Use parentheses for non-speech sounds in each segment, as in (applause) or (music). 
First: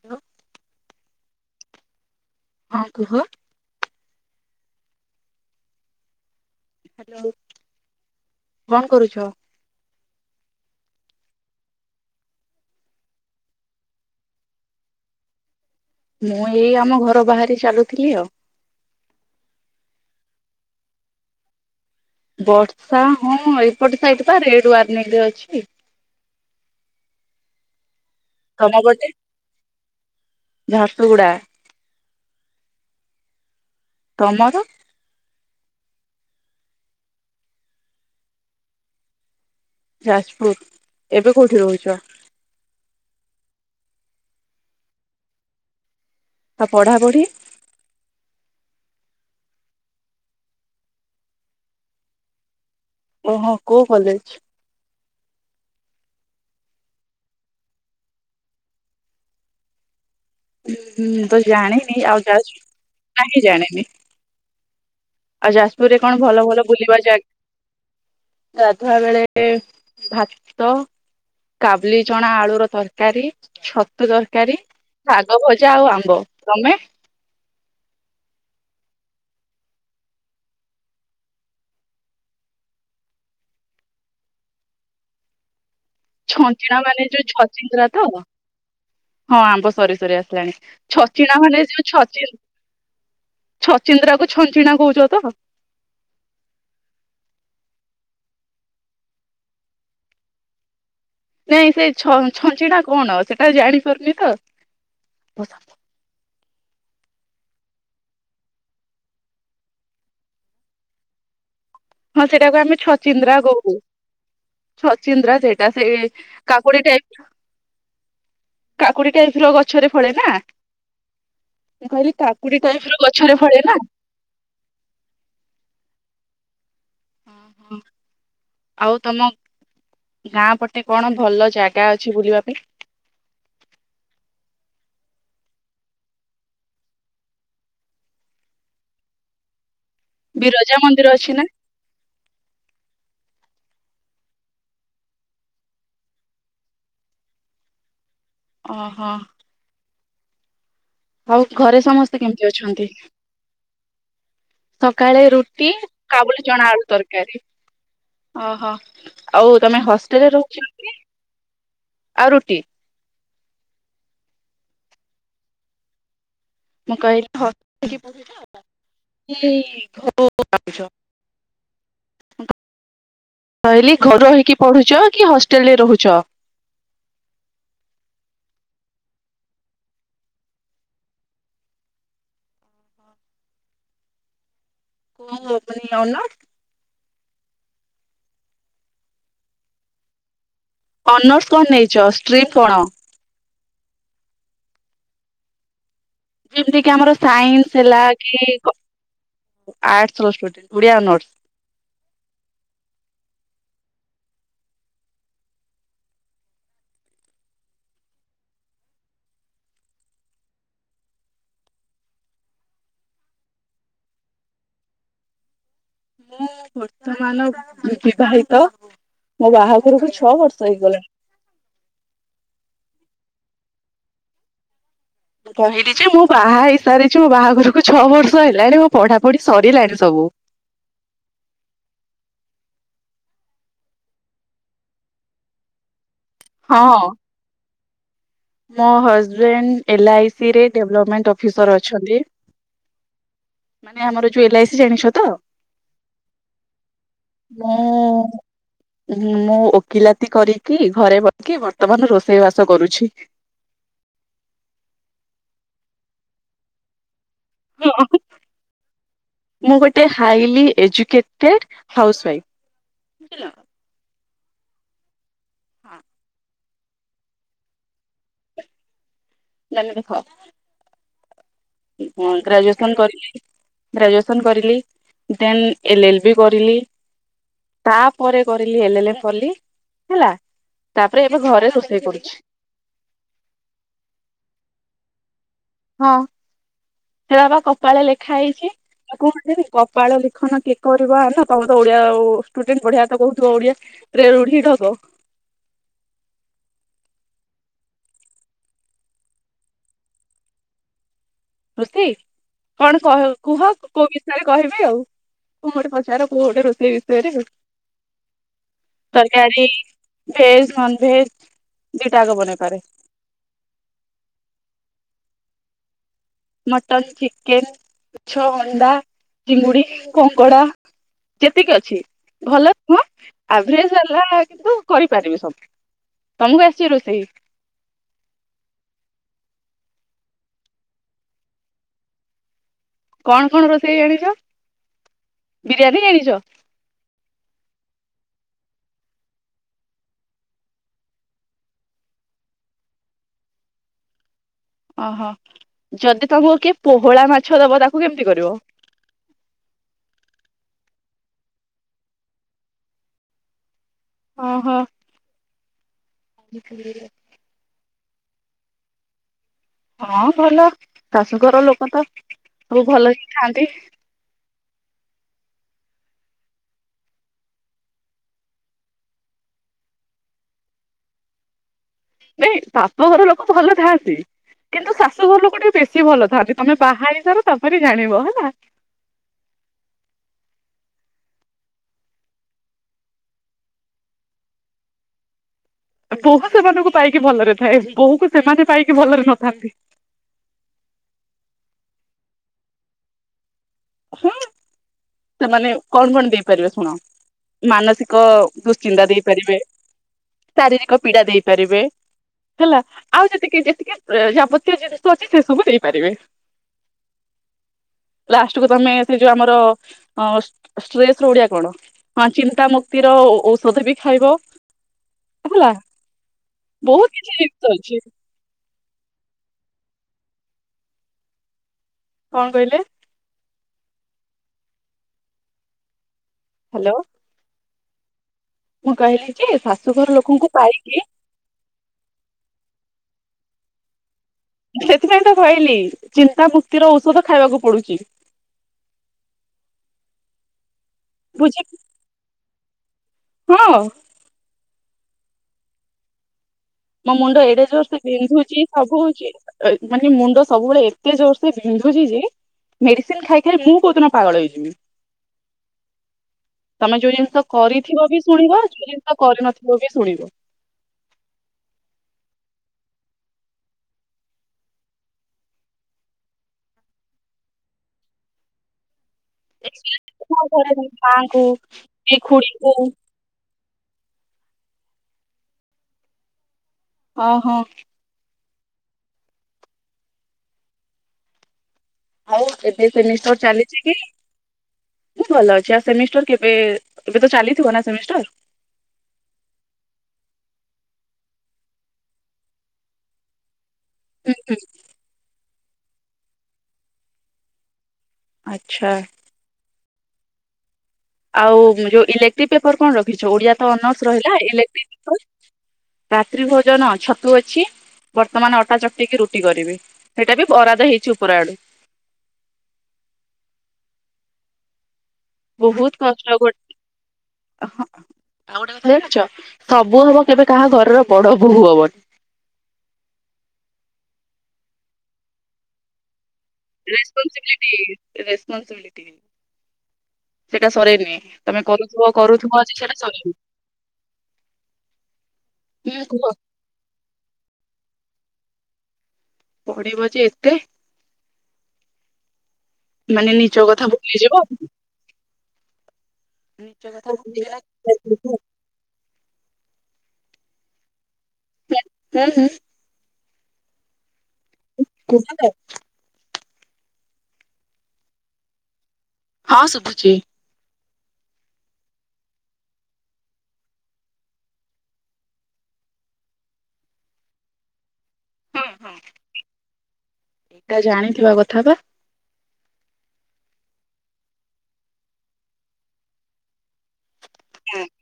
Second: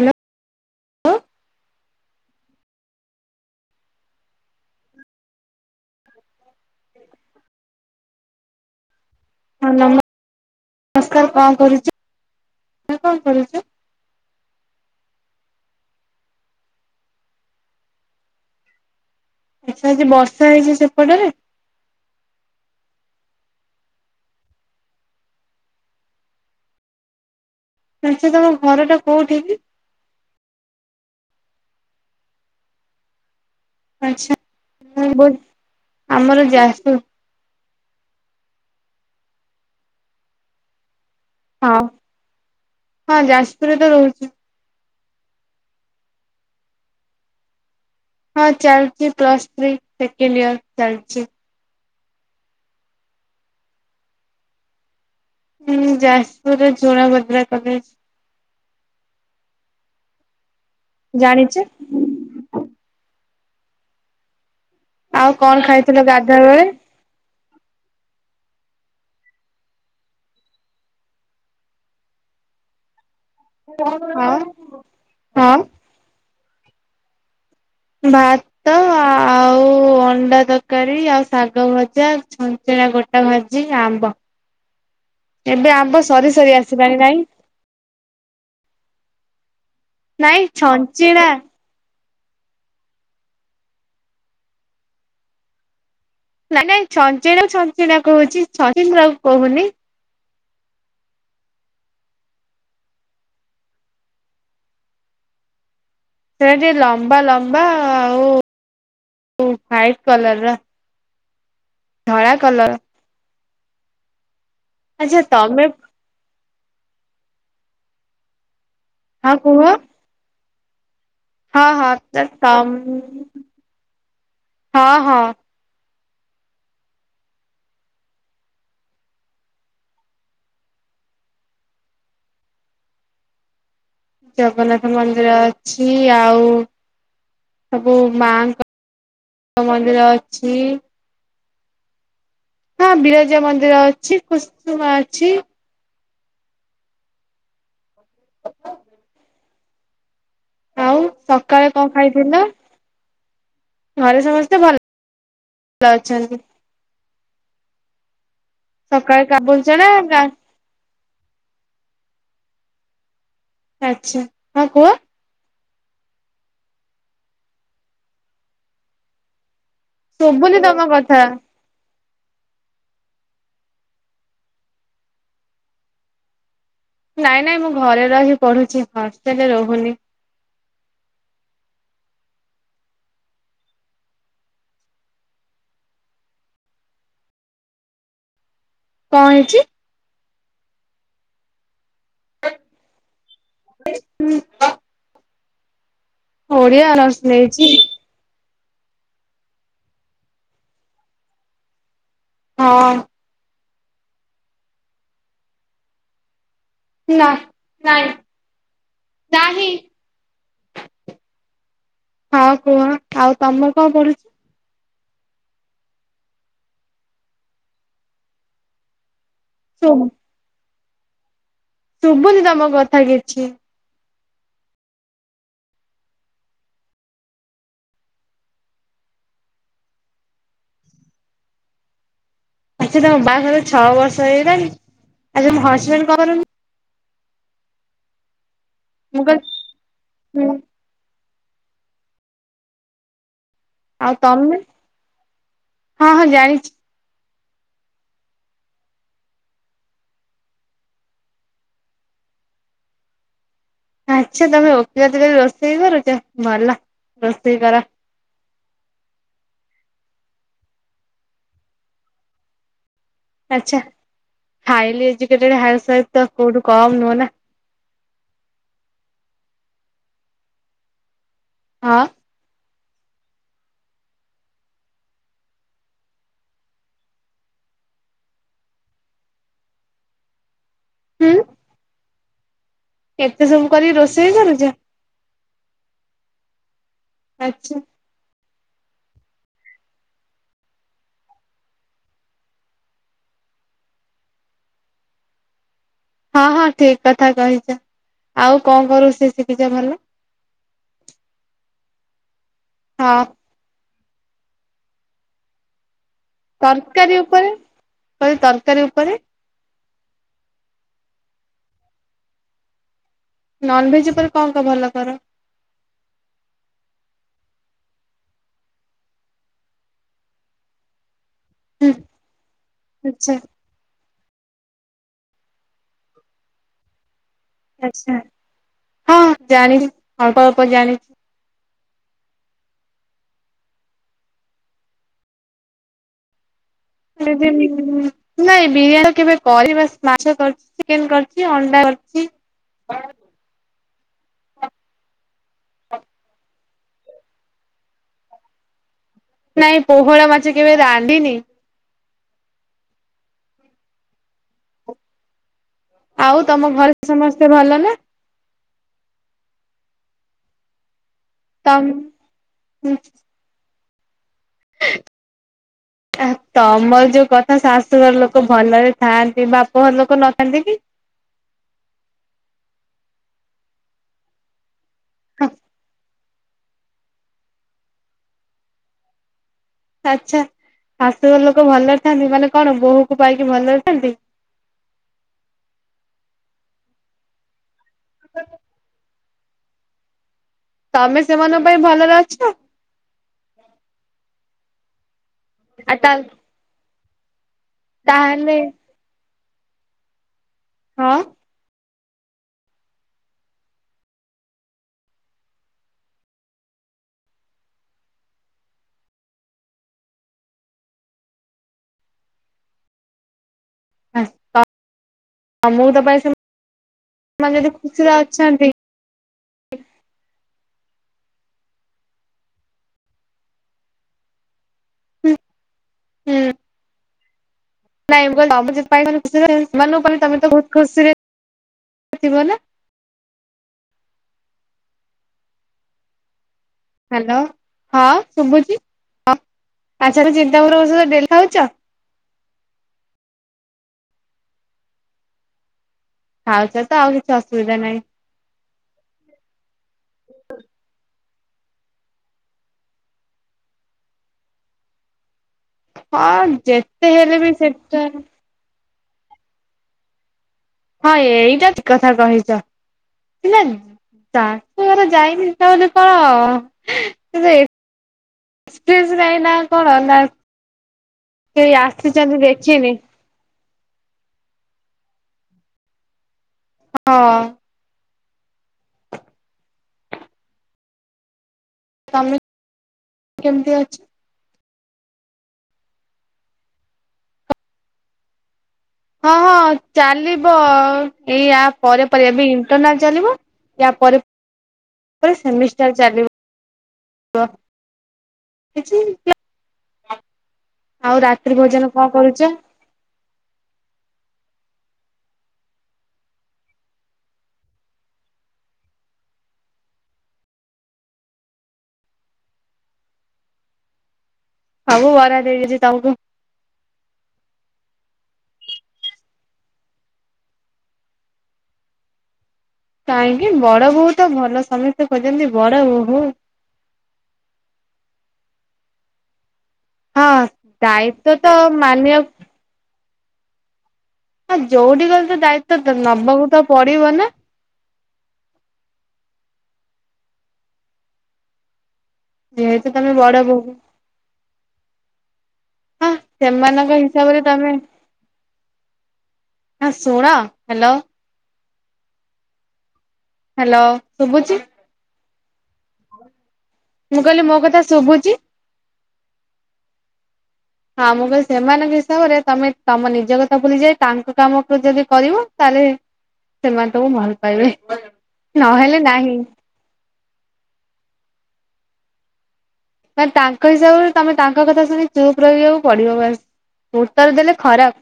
Hello. ହଁ କୁହ। Hello କଣ କରୁଛ। ହଁ ନମସ୍କାର କଣ କରୁଛୁ-କଣ କରୁଛୁ। ମୁଁ ଏଇ ଆମ ଘର ବାହାରି ଚାଲୁଥିଲି ଆଉ। ଆଛା ଆଜି ବର୍ଷା ହେଇଛି ସେପଟରେ। ବର୍ଷା ହଁ ଏପଟେ ସାଇଟ୍ ତ ରେଡ୍ ୱାର୍ଣିିଂ ରେ ଅଛି। ଆଛା ତମ ଘରଟା କୋଉଠିକି। ଝାରସୁଗୁଡ଼ା। ଆଚ୍ଛା ତମର ମୁଁ ବି ଆମର ଯାଜପୁର। ଯାଜପୁର ଏବେ କୋଉଠି ହଁ ରହୁଛ। ହଁ ଯାଜପୁରରେ ତ ରହୁଛି। ତ ପଢ଼ାପଢ଼ି। ହଁ ଚାଲିଛି ପ୍ଲସ୍ ଥ୍ରୀ ସେକେଣ୍ଡ ଇୟର ଚାଲିଛି। ଓହ-ଓହୋ କୋଉ କଲେଜ୍। ହୁଁ ଯାଜପୁରରେ ଝୋଣା ଭଦ୍ରା କଲେଜ୍। ହୁଁ ତ ଜାଣିଛ ଜାଣିନି ଆଉ ଯ କହିଁ ଜାଣି। କଣ ଆଉ ଯାଯପୁର ଖାଇଥିଲ ରେ କଣ ଗାଧୁଆ ବେଳେ? ଭଲ-ଭଲ ବୁଲିବା ଜାଗା। ଗାଧୁଆ ବେଳେ ଭାତ। କାବୁଲି ଚଣା ଆଳୁର ତରକାର ତରକାରୀ ଛତୁ ହଁ ତରକାରୀ ଶାଗ ହଁ ଭଜା ଆଉ ଆମ୍ବ ତମେ? ଭାତ ଆଉ ଅଣ୍ଡା ତରକାରୀ ଆଉ ଶାଗ ଭଜା। ସେରା ଗୋଟା ଭାଜି ଆମ୍ବ ଏବେ ଆମ୍ବ ସରି-ସରି ଛଞ୍ଚିଣା ଆସିିଲାଣିି ମାନେ ନାଇଁ? ଯୋଉ ଛଚିନ୍ଦ୍ରା ତ ହଁ ଆମ୍ବ ସରି ସରି ନାଇଁ ଆସିଲାଣି ଛଞ୍ଚିଣା ଛଚିନ୍ଦା ମାନେ ଯୋଉ ଛଚିନି ଛଚିନ୍ଦ୍ରା କୁ ଛଞ୍ଚିଣା କୋହୂଚ ତ। ମାନେ ଚଞ୍ଚିନା କୁ ଚଞ୍ଚିନା କୋହୂଚି ଛଚିନ୍ଦ୍ରା କୋହୁନି। ନାଇଁ ସେଇ ଛଞ୍ଚିନା ଛଞ୍ଚିନା କଣ ସେଟା ଜାଣିପାରୁନି ତ। ସେଟା ଟିକେ ଲମ୍ବା ଲମ୍ବା ଆଉ ହାଇଟ କଲର ର। ହଁ ଧଳା ସେଇଟାକୁ କଲର ଆମେ ଛଚିନ୍ଦ୍ରା କୋହୁ ଆଚ୍ଛା ଛଚିନ୍ଦ୍ରା ତମେ ସେଇଟା ସେ କାକୁଡି ଟାଇପ କାକୁଡି ହଁ ଟାଇପ ର କୁହ ଗଛରେ ଫଳେ ନା ହଁ ହଁ ମୁ କହିଲି ତ କାକୁଡି ଟାଇପ ତମ ର ଗଛରେ ଫଳେଇ ନା ହଁ ହଁ। ହ ହୋ। ଆଉ ତମ ଗାଁ ପଟେ କଣ ଭଲ ଜାଗା ଅଛି ବୁଲିବା ପାଇଁ। ଜଗନ୍ନାଥ ମନ୍ଦିର ଅଛି ଆଉ ସବୁ ମାଙ୍କ ମନ୍ଦିର ଅ ବିରଜା ମନ୍ଦିର ଅଛି ନା? ହଁ ବିରାଜା ମନ୍ଦିର ଅଛି କୁସୁମା ଅଛି। ଓହୋ। ଆଉ ସକାଳେ ଘରେ କଣ ସମସ୍ତେ ଖାଇଥିଲ କେମିତି ଅଛନ୍ତି? ଘରେ ସମସ୍ତେ ଭଲ ସକାଳେ ରୁଟି ଅଛନ୍ତି? କାବୁଲି ଜଣା ଆଡୁ ତରକାରି। ଓହୋ ସକାଳେ ଆଉ ତମେ କାବୁଲଚଣା ଗା ହଷ୍ଟେଲରେ ରୋହୂଚ କି। ଆଉ ରୁଟି। ଆଛା ହଁ କୁହ? ମୁଁ କହିଲିକି ହଷ୍ଟେଲିଗ୍ ରେ କିଏ ତାପ ରେ କି ନ ହୋଉ ଶୁଭୁନି ତମ ଆଇସ। କଥା। ମୁଁ କହିଲି ଘରେ ରହିଇକି ପଢୁକ କି ହଷ୍ଟେଲ ରେ ରହୁଛ। ନାଇଁ ନାଇଁ ମୁଁ ଘରେ ରହି ପଢୁଛି ହଷ୍ଟେଲରେ ରହୁନି। କୋଉ ମାନେ ଆନା କଣ ହେଇଚି? ଅନର୍ସ କଣ ନେଇକ ଷ୍ଟ୍ରିଟ କଣ? ହ ହୁଁ। ଯେମିତି ଓଡିଆ କି ଆମର ଅନର୍ସ ନେଇଛି ସାଇନ୍ସ ହେଲା କି ଆର୍ଟସଡେଣ୍ଟ ଓଡିଆ ଅନର୍ସ। ହଁ। ନା ନାଇଁ ନାହିଁ। ହଁ କୁହ ଆଉ ତମ କଣ ପଢୁଚ? ମୁଁ ବର୍ତ୍ତମାନ ବିବାହିତ ମୋ ଶୁଭୁ ବାହାଘରକୁ ଛଅ ବର୍ଷ ହେଇଗଲାଣି। ଶୁଭୁନି ତମ କଥା କିଛି? ମୁଁ କହିଲି ଯେ ମୁଁ ବାହା ହେଇସାରିଚି ମୋ ବାହାଘରକୁ ଛଅ ବର୍ଷ ହେଲାଣି ମୋ ପଢାପଢି ସରିଲାଣି ସବୁ। ଆ ସେ ତମ ବାହାଘର ଛଅ ବର୍ଷ ହେଇଗଲାଣି ଆମ ହଜବେଣ୍ଡ କରନ୍ତି? ହଁ। ମୋ ମୁଁ କହିଲି ହଜବେଣ୍ଡ ଏଲ୍ ଆଇ ହୁଁ ସି ରେ ଡେଭଲପମେଣ୍ଟ ଅଫିସର ଅଛନ୍ତି। ମାନେ ଆଉ ଆମର ଯୋଉ ତମେ ଏଲ ଆଇ ସି ଜାଣିଛ ତ? ହଁ ହଁ ଜାଣିଛି। ମୁଁ। ଉଁ ମୁଁ ଓକିଲାତି କରିକି ଘରେ ବସିକି ବର୍ତ୍ତମାନ ରୋଷେଇ ବାସ କରୁଛି। ଆଛା ତମେ ଓକିଲାତି ରୋଷେଇ କରୁଚ ଭଲା ରୋଷେଇ କର। ଅଁହୁଁ। ମୁଁ ଗୋଟେ ହାଇଲି ଏଜୁକେଟେଡ ହାଉସୱାଇଫ୍। ଯା ହାଇଲି ଏଜୁକେଟେଡ ହାଉସୱାଇଫ୍ ତ କୋଉଠୁ କମ୍ ନୁହଁ ନା। ନା ନା ଦେଖ ହଁ ଉଁହଁ ଗ୍ରାଜୁଏସନ୍ କରିଲି। ଗ୍ରାଜୁଏସନ୍ କରିଲି। ଦେନ୍ ଏଲ ଏଲ୍ ବି କରିଲି। ତାପରେ କରିଲି ଏଲ୍ ଏଲ୍ ଏମ୍ ପଢିଲି ହେଲା ତାପରେ ହୁଁ ଏବେ ଘରେ ରୋଷେଇ କରୁଛି। ଏତେ ସବୁ କରିକି ରୋଷେଇ କରୁଛ? ହଁ ସେୟା ବା ଆଛା କପାଳେ ଲେଖା ହେଇଛି। ଆଉ କୁହନ୍ତିନି କପାଳ ଲିଖନ କେ କରିବ ଆନ। ତମେ ତ ଓଡିଆ ଓ ଷ୍ଟୁଡେଣ୍ଟ ବଢିଆ ତ କହୁଥିବ ଓଡିଆ। (unintelligible) ରୁଢି ଢଗ। ହଁ ହଁ ଠିକ୍ କଥା କହିଛ। ଆଉ କଣ କଣ ରୋଷେଇ ଶିଖିଛ ଭଲ? ରୋଷେଇ? କଣ କ ହଁ କୁହ କୋଉ ବିଷୟରେ କହିବି ଆଉ। କଣ ଗୋଟେ ପଚାର? କୋଉ ଗୋଟେ ରୋଷେଇ ତରକାରୀ ବିଷୟରେ ଆଉ। ଉପରେ କହିଲି ତରକାରୀ ଉପରେ ତର୍ କାରୀ ଭେଜ୍ ନନଭେଜ୍ ଦିଟାଯାକ ବନେଇପାରେ। ନନଭେଜ୍ ଉପରେ କଣ କଣ ଭଲ କର? ମଟନ, ଚିକେନ, ମାଛ, ଅଣ୍ଡା, ଚିଙ୍ଗୁଡି, କଙ୍କଡ଼ା। ଯେତିକି ହୁଁ ଅଛି ଭଲ (unintelligible) ଆଉ? ଆଛା ଭେଜ୍ ବାଲା କିନ୍ତୁ କରିପାରିବି ସବୁ। ତମୁକୁ ଆସିବ ରୋଷେଇ? ଆଚ୍ଛା। ହଁ ଜାଣିଛି। ଅଳ୍ପ ଅଳ୍ପ ଜାଣିଛି। କଣ କଣ ରୋଷେଇ ଜାଣିଛ? ବିରିୟାନୀ ଜାଣିଛ? (unintelligible) ନାଇଁ ବିରିୟାନୀ ତ କେବେ କରିବା ଶି ମାଛ କରିଛି, ଚିକେନ୍ କରିଛି, ଅଣ୍ଡା କରିଛି। ଓହୋ ଯଦି ତମୁକୁ କିଏ ପୋହଳା ମାଛ ଦବ ତାକୁ କେମିତି କରିବ? ନାଇଁ ପୋହଳା ମାଛ କେବେ ରାନ୍ଧିନି। ଓହୋ। ଆଉ ତମ ଘରେ ସମସ୍ତେ ଭଲ ନା? ହଁ ଭଲ। ଶାଶୁଘର ଲୋକ ତମ ତ ସବୁ ଭଲ ହିଁ ଥାଆନ୍ତି। (unintelligible) ଆଁ ତମର ଯୋଉ କଥା ଶାଶୁଘର ଲୋକ ଭଲରେ ଥାଆନ୍ତି ବାପଘର ଲୋକ ନଥାନ୍ତି କି? ନାଇଁ ବାପଘର ଲୋକ ଭଲ ଥାଆନ୍ତି। କିନ୍ତୁ ଶାଶୁଘର ଲୋକ ଟିକେ ବେଶୀ ଭଲ ଥାଆନ୍ତି। ତମେ ବାହାହେଇ ସାର ତା ପରେ ଜାଣିବ ହେଲା। ଆଚ୍ଛା ଶାଶୁଘର ଲୋକ ଭଲରେ ଥାଆନ୍ତି। ମାନେ କଣ ବୋହୂକୁ ପାଇକି ଭଲରେ ଥାଆନ୍ତି? ବୋହୂ ସେମାନଙ୍କୁ ପାଇକି ଭଲରେ ଥାଏ। ବୋହୂକୁ ସେମାନେ ପାଇକି ଭଲରେ ନଥାନ୍ତି। ତମେ ସେମାନଙ୍କ ପାଇଁ ଭଲରେ ଅଛ? ହୁଁ ସେମାନେ ଆଉ କଣ ତା କଣ ଦେଇପାରିବେ ଶୁଣ ମାନସିକ ତାହେଲେ ଦୁଶ୍ ଚିନ୍ତା ଦେଇପାରିବେ, ଶାରୀରିକ ହଁ। ପୀଡା ଦେଇପାରିବେ ହେଲା ଆଉ ଯେତିକି ଯେତିକି ଏ ଯାବତୀୟ ଜିନିଷ ଅଛି ସେ ସବୁ ଦେଇପାରିବେ। (unintelligible) ତମେ ସେଇ ଯୋଉ ଆମର ଅଁ ଷ୍ଟ୍ ଷ୍ଟ୍ରେସର ଓଡିଆ କଣ? ହଁ ଚିନ୍ତା ମୁକ୍ତିର ଓ-ଓ-ଔଷଧ ବି। ଖାଇବ ହେଲା। ତମକୁ ତ ପାଇ ବହୁତ କିଛି ସେମାନେ ଯଦି ଜିନିଷ ଅଛି। (unintelligible) କଣ କହିଲେ? ହୁଁ ହୁଁ। ହ୍ୟାଲୋ। ନାଇଁ ମୁଁ କହିଲି ଯେ ଶାଶୁଘର (inaudible) ଲୋକଙ୍କୁ ବହୁତ ପାଇକି ଖୁସିରେ ଥିବନା। ସେଥିପାଇଁ ତ କହିଲି ଚିନ୍ତା ମୁକ୍ତିର ଔଷଧ ହ୍ୟାଲୋ ଖାଇବାକୁ ପଡୁଛି ହଁ ଶୁଭୁଛି ହଁ (inaudible) ଚିନ୍ତା କର ସତ ଡେଲ ବୁଝି ହଉଛ। ହଁ। (inaudible) ମୋ ମୁଣ୍ଡ ଏଡେ ଅସୁବିଧା ଜୋର ନାହିଁ। ସେ ବିନ୍ଧୁଛି। ସବୁହଉଛି ମାନେ ମୁଣ୍ଡ ସବୁବେଳେ ଏତେ ଜୋର ସେ ବିନ୍ଧୁଛି ଯେ। ମେଡିସିନ ଖାଇ ଖାଇ ମୁଁ କୋଉଦିନ ପାଗଳ ହେଇଯିବି। ହଁ ଯେତେ ହେଲେ ବି ସେଟା। (inaudible) ଆଉ କରିନଥିବୁ ବି ଶୁଣିବୁ। ହଁ ଏଇଟା ଠିକ କଥା କହିଛ କି ନାଇଁ। ଶାଶୁ ଘର ଯାଇନି ଯେ ତାବୋଲି କଣ ଏକ୍ସପିରିନ୍ସ ନାହିଁ ନା କଣ ହଁ ଘରେ ମାଙ୍କୁ କେହି କି ଆସିଛନ୍ତି ଖୁଡିକୁ ଦେଖିନି। ହଁ ଅହଁ। ତମେ ଆଉ ଏବେ ସେମିଷ୍ଟର କେମିତି ଚାଲିଛି ଅଛ କି? ହୁଁ ଭଲ ଅଛି ଆଉ ସେମିଷ୍ଟର କେବେ ଏବେ ତ ଚାଲିଥିବ ନା ସେମିଷ୍ଟର। ହଁ ହଁ ଚାଲିବ ଏଇଆ ପରେ ପରେ ଏବେ ଇଣ୍ଟରନାଲ ଚାଲିବ। ଇୟା ପରେ। ହୁଁ ହୁଁ। ପୁରା ସେମିଷ୍ଟାର ଚାଲିବ। ଆଚ୍ଛା (inaudible) ଆଉ ଭୋଜନ ଯୋଉ କଣ କରୁଛ ଇଲେକ୍ଟ୍ରିକ ପେପର କଣ ରଖିଛ ଓଡିଆ ତ ଅନର୍ସ ରହିଲା ଇଲେଟ୍ରି ପେପର। ରାତ୍ରି ଭୋଜନ ଛତୁ ଅଛି। ବର୍ତ୍ତମାନ ଅଟା ଚଟେଇକି ରୁଟି କରିବି ସେଇଟା ବି ବରାଦ ହେଇଛି ଉପର ଆଡୁ। ସବୁ ବରାଦ। ବହୁତ କଷ୍ଟ କରଛି ଆଉ ଗୋଟେ କଥା ଜାଣିଛ ସବୁ ହବ କେବେ କାହା ଘରର ବଡ ବୋଉୂ ହବନି। କାହିଁକି ବଡ ବୋଉ ତ ଭଲ ସମସ୍ତେ ଖୋଜଛନ୍ତି ବଡ ବୋହୁୂ। Responsibility responsibility. ହଁ ସେଇଟା ସରିନି ଦାୟିତ୍ଵ ତ ତମେ କରୁଥିବ ମାନିବାକୁ କରୁଥିବ ସେଟା ସରିନି। ଆଉ ଯୋଉଠି କଲେ ତ ଦାୟିତ୍ଵ ହୁଁ କୁହ ନବକୁ ତ ପଡିବ ନା। ପଢିବ ଯେ ଏତେ ଯେହେତୁ ତମେ ବଡ ମାନେ ନିଜ ବୋହୂ କଥା ଭୁଲି ଯିବ। ହଁ ନିଜ ସେମାନଙ୍କ କଥା ହିସାବରେ ଭୁଲିଗଲା ତମେ ଶୁଣ ହ୍ୟାଲୋ। ହେଲେ। ହ୍ୟାଲୋ ଶୁଭୁଛିି। ଖୁସିତ। ମୁଁ କହିଲି ମୋ କଥା ଶୁଭୁଛି। ହଁ ଶୁଭୁଛି। ହଁ ମୁଁ କିହିଲି ସେମାନଙ୍କ ହିସାବରେ ତମେ ତମ ନିଜ କଥା ଭୁଲିଯାଇ ତାଙ୍କ କାମକୁ ଯଦି କରିବ ତାହେଲେ ସେମାନେ ତମୁକୁ ଭଲ ପାଇବେ ହଁ ନହେଲେ ନାହିଁ। ଏଟା ଜାଣିଥିବା କଥା ବା। ମାନେ ତାଙ୍କ ହିସାବରେ ତମେ ତାଙ୍କ କଥା ଶୁଣି ଚୁପ୍ ରହିବାକୁ ପଡିବ ବା ଉତ୍ତର ଦେଲେ ଖରାପ।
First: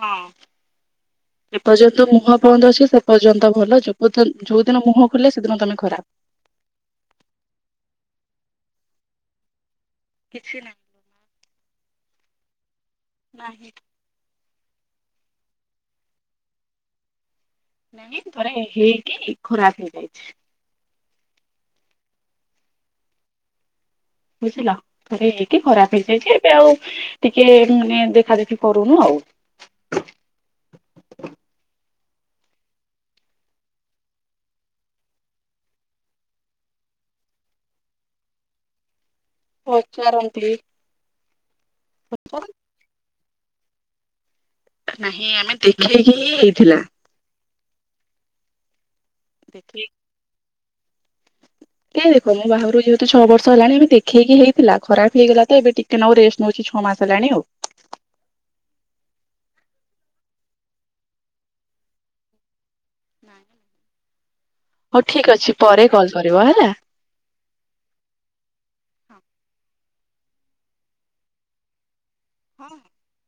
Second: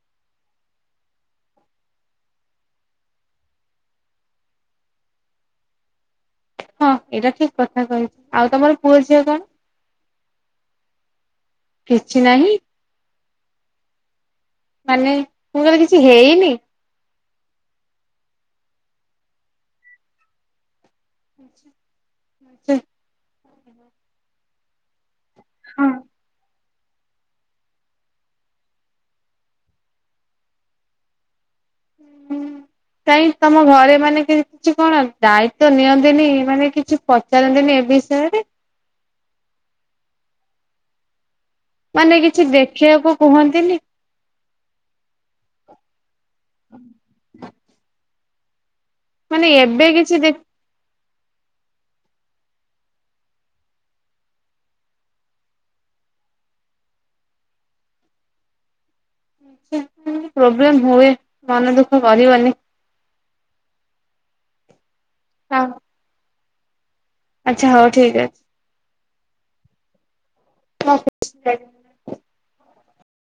ହଁ। ଏପର୍ଯ୍ୟନ୍ତ ମୁହଁ ବନ୍ଦ ଅଛି ସେ ପର୍ଯ୍ୟନ୍ତ ଭଲ ଯୋ ଯୋଉ ଦିନ ମୁହଁ ଖୋଲେ ସେଦିନ ତମେ ଖରାପ। ହଁ ଏଇଟା ଠିକ କଥା କହିଛି ଆଉ ତମର ପୁଅ ଝିଅ କଣ? କିଛି ନାହିଁ। କିଛି ନାହିଁ। ନାହି। ମାନେ ତୁମର କିଛି ହେଇନି? ନାଇଁ ଥରେ ହେଇକି ଖରାପ ହେଇଯାଇଛି। ହେ ହୁଁ ବୁଝିଲ ଥ ଏଇକି ଖରାପ ହେଇଯାଇଛି ଏବେ ଆଉ ଟିକେ ମାନେ ଦେଖା ଦେଖି କରୁନୁ ଆଉ ହୁଁ। କାଇଁ ତମ ଘରେ ମାନେ କିଛି କଣ ଦାୟିତ୍ଵ ନିଅନ୍ତିନି ମାନେ କିଛି ପଚାରନ୍ତିନି ଏ ବିଷୟରେ? ପଚାରନ୍ତି? ମାନେ କିଛି ଦେଖିବାକୁ କୁହନ୍ତିନି? ନାହିଁ ଆମେ ଦେଖେଇକି ହିଁ ହେଇଥିଲା? ମାନେ ଏବେ ଦେଖେଇକି କିଛି ଦେ ଏ ଦେଖ ମୋ ବାହାଘରକୁ ଯେହେତୁ ଛଅ ବର୍ଷ ହେଲାଣି ଏବେ ଦେଖେଇକି ହେଇଥିଲା ଖରାପ ହେଇଗଲା ତ ଏବେ ଟିକେ ଟିକେ ନକୁ ରେଷ୍ଟ ନଉଛି ଛଅ ମାସ ହେଲାଣି ଆଉ ଏମିତି ପ୍ରୋବ୍ଲେମ ହୁଏ ମନ ଦୁଃଖ କରିବନି? ହଉ ଠିକ ଅଛି ପରେ କଲ କରିବ ହେଲା। ଆଚ୍ଛା ହଉ ଠିକ୍ ଅଛି। ହଁ (inaudible) ହଁ।